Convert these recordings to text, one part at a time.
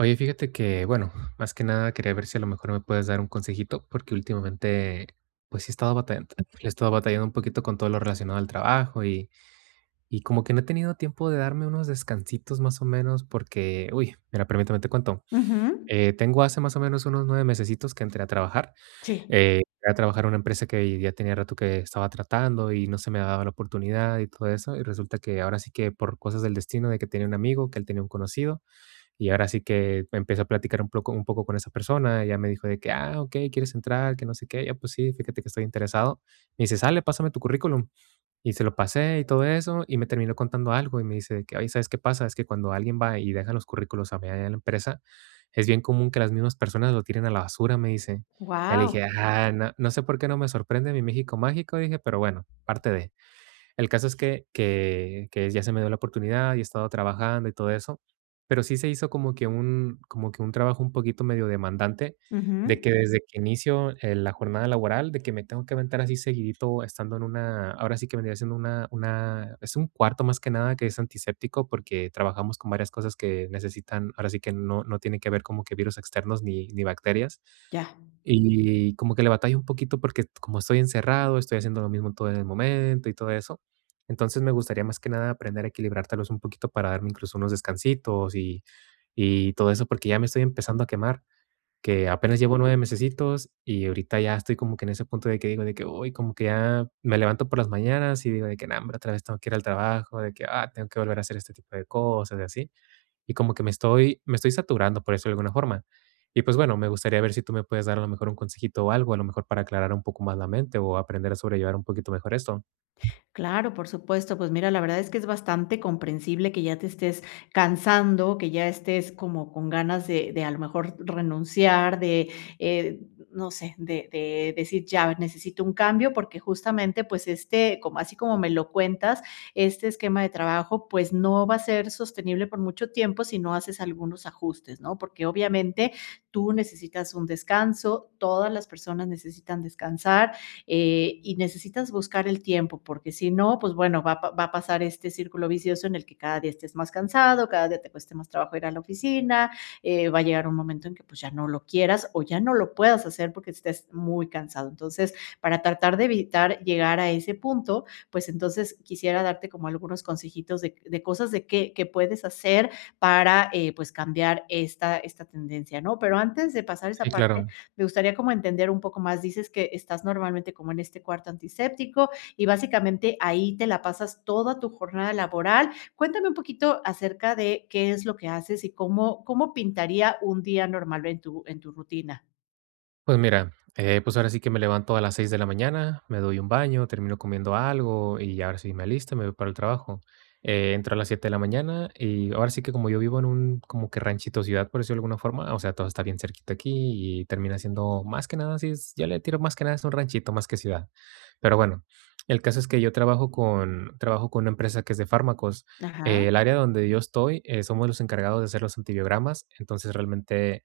Oye, fíjate que, bueno, más que nada quería ver si a lo mejor me puedes dar un consejito, porque últimamente, pues si he estado batallando he estado batallando un poquito con todo lo relacionado al trabajo, y y como que no he tenido tiempo de darme unos descansitos, más o menos, porque, uy. Mira permítame, te cuento, Ujú. eh, tengo hace más o menos unos 9 mesesitos que entré a trabajar, Sí. eh, entré a trabajar a una empresa que ya tenía rato que estaba tratando y no se me daba la oportunidad y todo eso. Y resulta que ahora sí que por cosas del destino de que tenía un amigo, que él tenía un conocido. Y ahora sí que empecé a platicar un poco un poco con esa persona. Ella me dijo de que: "Ah, okey, quieres entrar, que no sé qué". "Y yo pues sí, fíjate que estoy interesado". Me dice: "Sale, pásame tu currículum". Y se lo pasé y todo eso. Y me termino contando algo me dice que: "Oye, ¿sabes qué pasa? Es que cuando alguien va y deja los currículos a mi, allá a la empresa, es bien común que las mismas personas lo tiren a la basura", me dice. Ya le Guau. dije: "Ah, no no sé por qué no me sorprende mí México mágico", dije, pero bueno, parte de. El caso es que que que ya se me dio la oportunidad y he estado trabajando y todo eso. Pero sí se hizo como que un como que un trabajo un poquito medio demandante de Ujú. que desde que inicio eh la jornada laboral, de que me tengo que aventar así seguidito estando en una, ahora sí que vendría siendo una una es un cuarto más que nada que es antiséptico porque trabajamos con varias cosas que necesitan, ahora sí que no no tiene que no tiene que ver como que virus externos ni ni bacterias. Ya. Y como que le batallo un poquito porque como estoy encerrado, estoy haciendo lo mismo todo en el momento y todo eso. Entonces me gustaría más que nada aprender a equilibrártelos un poquito para darme incluso unos descansitos y y todo eso, porque ya me estoy empezando a quemar, que apenas llevo 9 mesecitos y ahorita ya estoy como que en ese punto de que digo, de que: "Uy", como que ya me levanto por las mañanas y digo de que: "No hombre otra vez tengo que ir al trabajo, de que: "Ah, tengo que volver a hacer este tipo de cosas" y así. Y como que me estoy me estoy saturando, por eso de alguna forma. Y pues bueno, me gustaría ver si tú me puedes dar a lo mejor un consejito o algo, a lo mejor para aclarar un poco más la mente o aprender a sobrellevar un poquito mejor esto. Claro, por supuesto, pues mira, la verdad es que es bastante comprensible que ya te estés cansando, que ya estés como con ganas de de a lo mejor renunciar, de, eh, n no sé, de de decir ya necesito un cambio, porque justamente, pues este, como así como me lo cuentas, este esquema de trabajo, pues no va a ser sostenible por mucho tiempo si no haces algunos ajustes, ¿no? Porque obviamente tú necesitas un descanso, todas las personas necesitan descansar, eh, y necesitas buscar el tiempo, porque si no, pues bueno, va a p va a pasar este círculo vicioso en el que cada día estés más cansado, cada día te cueste más trabajo ir a la oficina, eh, va a llegar un momento en que pues ya no lo quieras o ya no lo puedas hacer porque estés muy cansado. Entonces, para tratar de evitar llegar a ese punto, pues entonces quisiera darte como algunos consejitos de c de cosas de que que puedes hacer para, eh, pues, cambiar esta esta tendencia, ¿no? Pero antes de pasar a esa Sí, parte, claro. me gustaría como entender un poco más. Dices que estás normalmente como en este cuarto antiséptico y básicamente ahí te la pasas toda tu jornada laboral. Cuéntame un poquito acerca de, qué es lo que haces y cómo cómo pintaría un día normal en tu en tu rutina. Pues, mira, eh, pues, ahora sí que me levanto a las 6 de la mañana, me doy un baño, termino comiendo algo, y ahora sí me alisto me voy para el trabajo. Eh, entro a las 7 de la mañana, y ahora sí que como yo vivo en un como que ranchito, ciudad, por decirlo de alguna forma, o sea, todo está bien cerquita aquí y termina siendo más que nada, así es, ya le tiro más que nada es un ranchito más que ciudad. Pero bueno, el caso es que yo trabajo con trabajo con una empresa que es de fármacos. Ajá. El área donde yo estoy, eh, somos los encargados de hacer los antibiogramas. Entonces, realmente,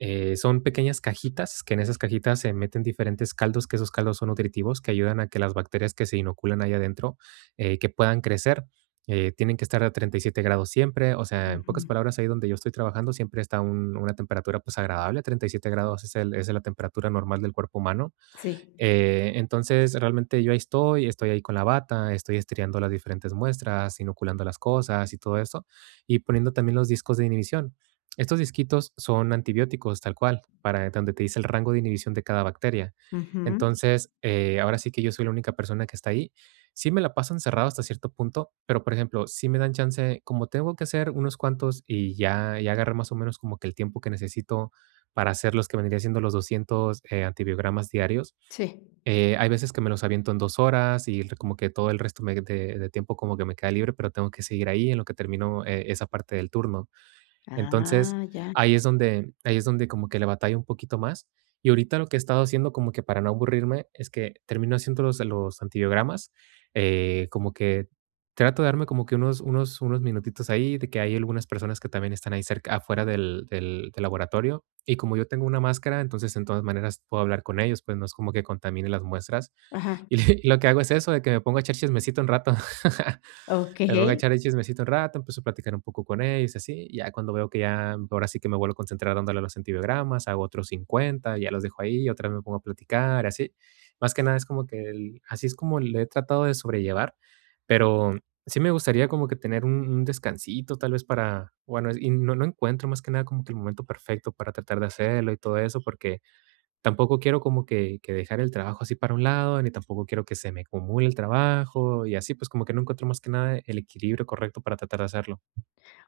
eh, son pequeñas cajitas, que en esas cajitas se meten diferentes caldos, que esos caldos son nutritivos, que ayudan a que las bacterias que se inoculan ahí adentro, eh, que puedan crecer, eh, tienen que estar a 37 grados siempre. O sea, en pocas Ujú. palabras, ahí donde yo estoy trabajando siempre está un una temperatura, pues, agradable. 37 grados es el esa es la temperatura normal del cuerpo humano. Sí. Eh, entonces, realmente yo ahí estoy, estoy ahí con la bata, estoy estiriando las diferentes muestras, inoculando las cosas y todo eso. Y poniendo también los discos de inhibición. Estos disquitos son antibióticos, tal cual, para donde te dice el rango de inhibición de cada bacteria. Ujú. Entonces, eh, ahora sí que yo soy la única persona que está ahí. Sí me la paso cerrado hasta cierto punto, pero, por ejemplo, sí me dan chance como tengo que hacer unos cuantos, y ya ya agarré, más o menos, como que el tiempo que necesito para hacerlos, que vendría siendo los 200, eh, antibiogramas diarios, Sí. eh, hay veces que me los aviento en 2 horas y r como que todo el resto me de de tiempo como que me queda libre, pero tengo que seguir ahí en lo que termino eh esa parte del turno. Entonces, Ah, ya. ahí es donde ahí es donde como que le batallo un poquito más. Y ahorita lo que he estado haciendo como que para no aburrirme es que termino haciéndolos, eh, los antibiogramas eh como que trato de darme como que unos unos unos minutitos ahí de que hay algunas personas que también están ahí cerc afuera del del del laboratorio. Y como yo tengo una máscara, entonces, en todas maneras puedo hablar con ellos, pues, no es como que contamine las muestras. Ajá. Y y lo que hago es eso, de que me ponga echar chismecito un rato, me pongo Okey. echar el chismecito un rato, empiezo a platicar un poco con ellos así. Ya cuando veo que ya ahora sí que me vuelvo a concentrar dándole a los antibióticos, hago otros 50, ya los dejo ahí, y otra vez me pongo a platicar así. Más que nada es como que el así es como le he tratado de sobrellevar, pero sí me gustaría como que tener un un descansito tal vez para bueno es y no encuentro más que nada como que el momento perfecto para tratar de hacerlo y todo eso. Porque tampoco quiero como que que dejar el trabajo así para un lado, ni tampoco quiero que se me acumule el trabajo y así, pues, como que no encuentro más que nada el equilibrio correcto para tratar de hacerlo.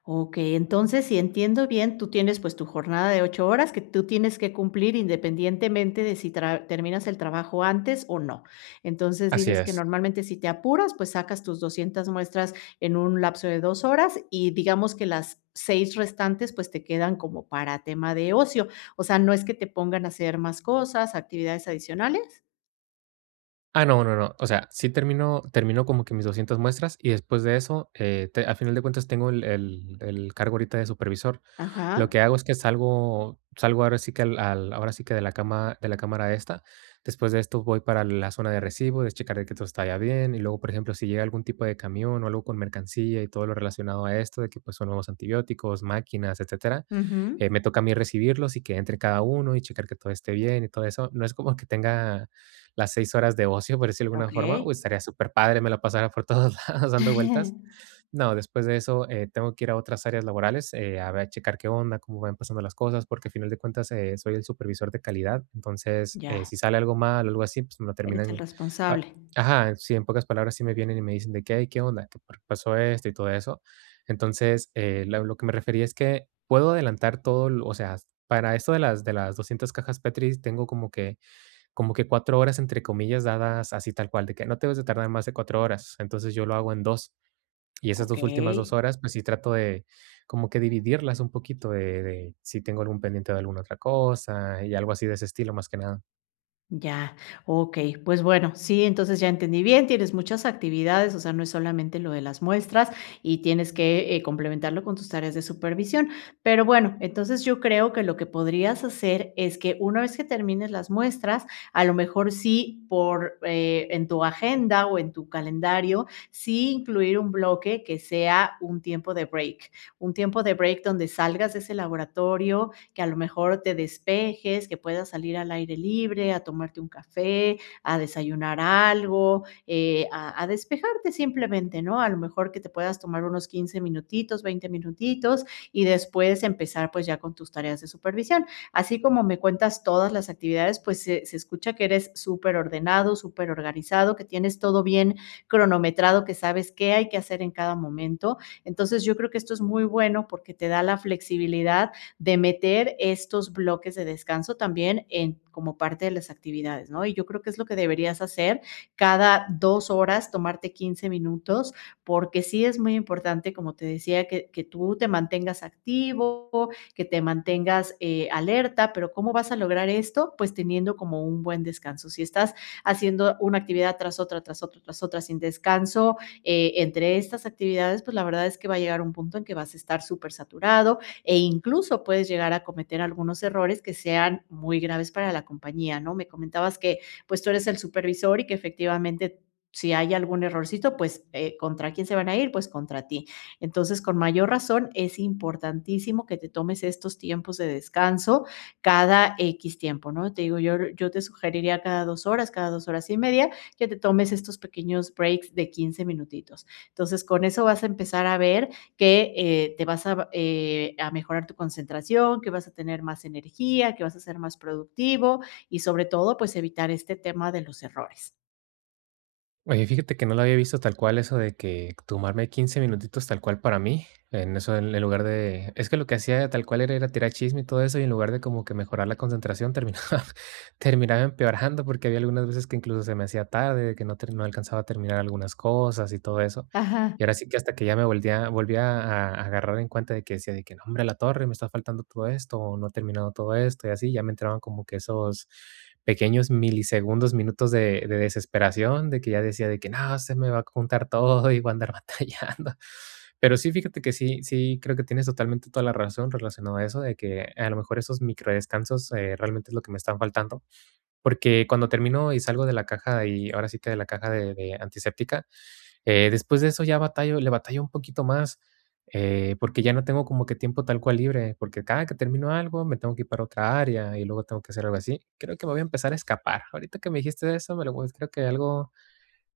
Okey. Entonces, si entiendo bien, tú tienes, pues, tu jornada de 8 horas que tú tienes que cumplir independientemente de si tra terminas el trabajo antes, o no. Entonces, Así dices que es. normalmente si te apuras, pues, sacas tus 200 muestras en un lapso de 2 horas, y digamos que las 6 restantes, pues, te quedan como para tema de ocio. O sea, ¿no es que te pongan a hacer más cosas, actividades adicionales? Ah, no no no. O sea, sí termino termino como que mis 200 muestras, y después de eso, eh, te a final de cuentas tengo el el el cargo ahorita de supervisor. Lo Ajá. que hago es que salgo salgo ahora sí que al al ahora sí que de la cama de la cámara esta. Después de esto voy para la zona de recibo, de checar el que todo está ya bien, y luego, por ejemplo, sí llega algun tipo de camión o algo con mercancía y todo lo relacionado a esto de que pues, son nuevos antibióticos, máquinas, etcétera, Ujú. eh, me toca a mí recibirlos y que entre cada uno y checar que todo esté bien y todo eso. No es como que tenga las 6 horas de ocio, por decirlo de alguna forma. Okey. Uy, estaría superpadre, me la pasara por todos lados dando vueltas. No, después de eso, eh, tengo que ir a otras áreas laborales, eh, a ver, checar qué onda, cómo van pasando las cosas, porque al final de cuentas, eh, soy el supervisor de calidad. Entonces, eh, Ya. si sale algo mal o algo así, pues me lo Eres el terminan ap responsable. ajá, sí. En pocas palabras sí me vienen y me dicen de qué: "Ay, ¿qué onda?, ¿qué por qué pasó esto?, y todo eso. Entonces, eh, la lo que me refería es que, puedo adelantar todo lo o sea, para esto de las de las 200 cajas Petris tengo como que como que 4 horas, entre comillas, dadas así tal cual, de que no te debes de tardar más de 4 horas. Entonces, yo lo hago en 2. Y esas 2 últimas 2 Okey. horas, pues sí trato de como que dividirlas un poquito, eh, de si tengo algún pendiente de algun otra cosa y algo así de ese estilo, más que nada. Ya, okey. Pues, bueno, sí, entonces, ya entendí bien, tienes muchas actividades, o sea, no es solamente lo de las muestras y tienes que, eh, complementarlo con tus tareas de supervisión. Pero bueno, entonces, yo creo que lo que podrías hacer es que, una vez que termines las muestras, a lo mejor sí por, eh, en tu agenda o en tu calendario, sí incluir un bloque que sea un tiempo de break un tiempo de break donde salgas de ese laboratorio, que a lo mejor te despejes, que puedas salir al aire libre a tomarte un café, a desayunar algo, eh, a a despejarte simplemente ¿no? A lo mejor que te puedas tomar unos 15 minutitos, 20 minutitos y después empezar, pues, ya con tus tareas de supervisión. Así como me cuentas todas las actividades, pues, se se escucha que eres súper ordenado, súper organizado, que tienes todo bien cronometrado, que sabes qué hay que hacer en cada momento. Entonces, yo creo que esto es muy bueno porque te da la flexibilidad de meter estos bloques de descanso también en como parte de las actividades ¿no? Y yo creo que es lo que deberías hacer cada 2 horas, tomarte 15 minutos, porque sí es muy importante, como te decía, que que tú te mantengas activo, que te mantengas, eh, alerta, pero ¿cómo vas a lograr esto? Pues, teniendo como un buen descanso. Si estás haciendo una actividad tras otra, tras otra, tras otra, sin descanso, eh, entre estas actividades, pues, la verdad es que va a llegar a un punto en que vas a estar súper saturado, e incluso puedes llegar a cometer algunos errores que sean muy graves para la compañía ¿no? Me comentabas que, pues, tú eres el supervisor y que efectivamente si hay algún errorcito, pues, eh, ¿contra quién se van a ir? Pues, contra ti. Entonces, con mayor razón es importantísimo que te tomes estos tiempos de descanso cada X tiempo ¿No? Te digo, yo, yo te sugeriría cada 2 horas, cada 2 horas y media, que te tomes estos pequeños breaks de 15 minutitos. Entonces, con eso vas a empezar a ver que, eh, te vas a, eh, a mejorar tu concentración, que vas a tener más energía, que vas a ser más productivo y sobre todo, pues, evitar este tema de los errores. Oye, fíjate que, no lo había visto tal cual eso de que tomarme 15 minutitos tal cual para mí, en eso, en el lugar de es que lo que hacía tal cual era ir a tirar el chisme y todo eso, y en lugar de como que mejorar la concentración, terminaba terminaba empeorando, porque había algunas veces que incluso se me hacía tarde, de que no ter no alcanzaba a terminar algunas cosas y todo eso, Ajá. y ahora sí que, hasta que ya me volvía a volvía a a a agarrar en cuenta de que decía, de que: "Nombre, la torre me está faltando todo esto, o no he terminado todo esto", y así, ya me entraban como que esos pequeños milisegundos, minutos de de desesperación, de que ya decía de que: "No, se me va a juntar todo y voy a andar batallando", pero sí, fíjate que sí sí creo que tienes totalmente toda la razón relacionado a eso, de que, a lo mejor, esos micro descansos, eh, realmente es lo que me están faltando, porque cuando termino y salgo de la caja y, ahora sí que, de la caja de de antiséptica, eh, después de eso ya batallo, le batallo un poquito más, eh, porque ya no tengo como que tiempo tal cual libre, porque cada que termino algo, me tengo que ir para otra área, y luego tengo que hacer algo así, creo que me voy a empezar a escapar, ahorita que me dijiste de eso, me lo voy creo que algo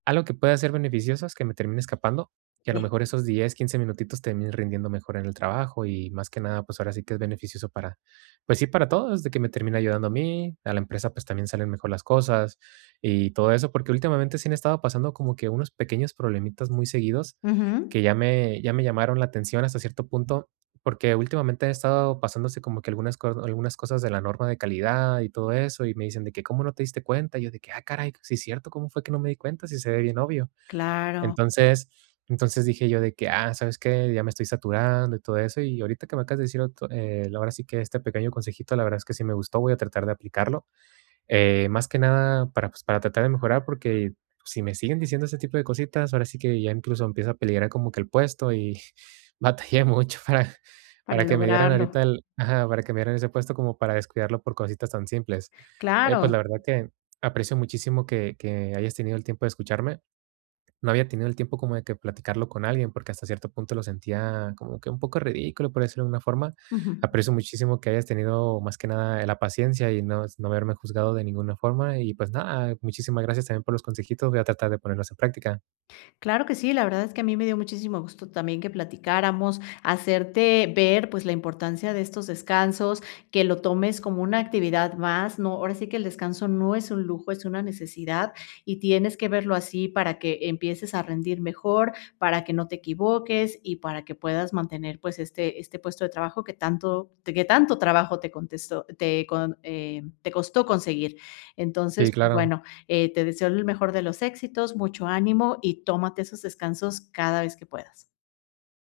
algo que pueda ser beneficioso es que me termine escapando, y a lo Si. mejor esos 10, 15 minutitos terminen rindiendo mejor en el trabajo y más que nada, pues, ahora sí que, es beneficioso para, pues, sí para todos, de que me termine ayudando a mí, a la empresa, pues, también salen mejor las cosas y todo eso, porque últimamente sí han estado pasando como que unos pequeños problemitas muy seguidos, Ujú. que ya me ya me llamaron la atención hasta cierto punto, porque últimamente han estado pasándose como que algunas algunas co algunas cosas de la norma de calidad y todo eso, y me dicen de que: "¿Cómo no te diste cuenta?", y yo de que: "Ah, caray, si es cierto, ¿cómo fue que no me di cuenta?, si se ve bien, obvio", Claro. entonces entonces dije yo de que: "Ah, ¿sabes qué?, ya me estoy saturando y todo eso", y ahorita que me acabas de decir ot eh, la verdad, sí que este pequeño consejito, la verdad es que, sí me gustó, voy a tratar de aplicarlo, eh, más que nada, para, pues, para tratar de mejorar porque si me siguen diciendo ese tipo de cositas, ahora sí que ya incluso empiezo a peligrar como que el puesto, y batallé mucho para Para para que me dieran lograrlo. ahorita el ajá, para que me dieran ese puesto, como para descuidarlo por cositas tan simples. Oye, pues, la Claro. verdad que, aprecio muchísimo que que hayas tenido el tiempo de escucharme, no había tenido el tiempo como de que platicarlo con alguien, porque hasta cierto punto lo sentía como que un poco ridículo, por decirlo de alguna forma, Ujú. aprecio muchísimo que hayas tenido, más que nada, eh, la paciencia y nos no haberme juzgado de ninguna forma, y, pues, nada, muchísimas gracias también por los consejitos, voy a tratar de ponerlos en práctica. Claro que sí, la verdad es que a mí me dio muchísimo gusto también que platicáramos, hacerte ver, pues, la importancia de estos descansos, que lo tomes como una actividad más, ¿no?, ahora sí que, el descanso no es un lujo, es una necesidad, y tienes que verlo así para que empieces a rendir mejor, para que no te equivoques y para que puedas mantener, pues, este este puesto de trabajo que tanto te que tanto trabajo te contestó te con eh, te costó conseguir, Sí, entonces, claro. bueno, eh, te deseo el mejor de los éxitos, mucho ánimo, y tómate esos descansos cada vez que puedas.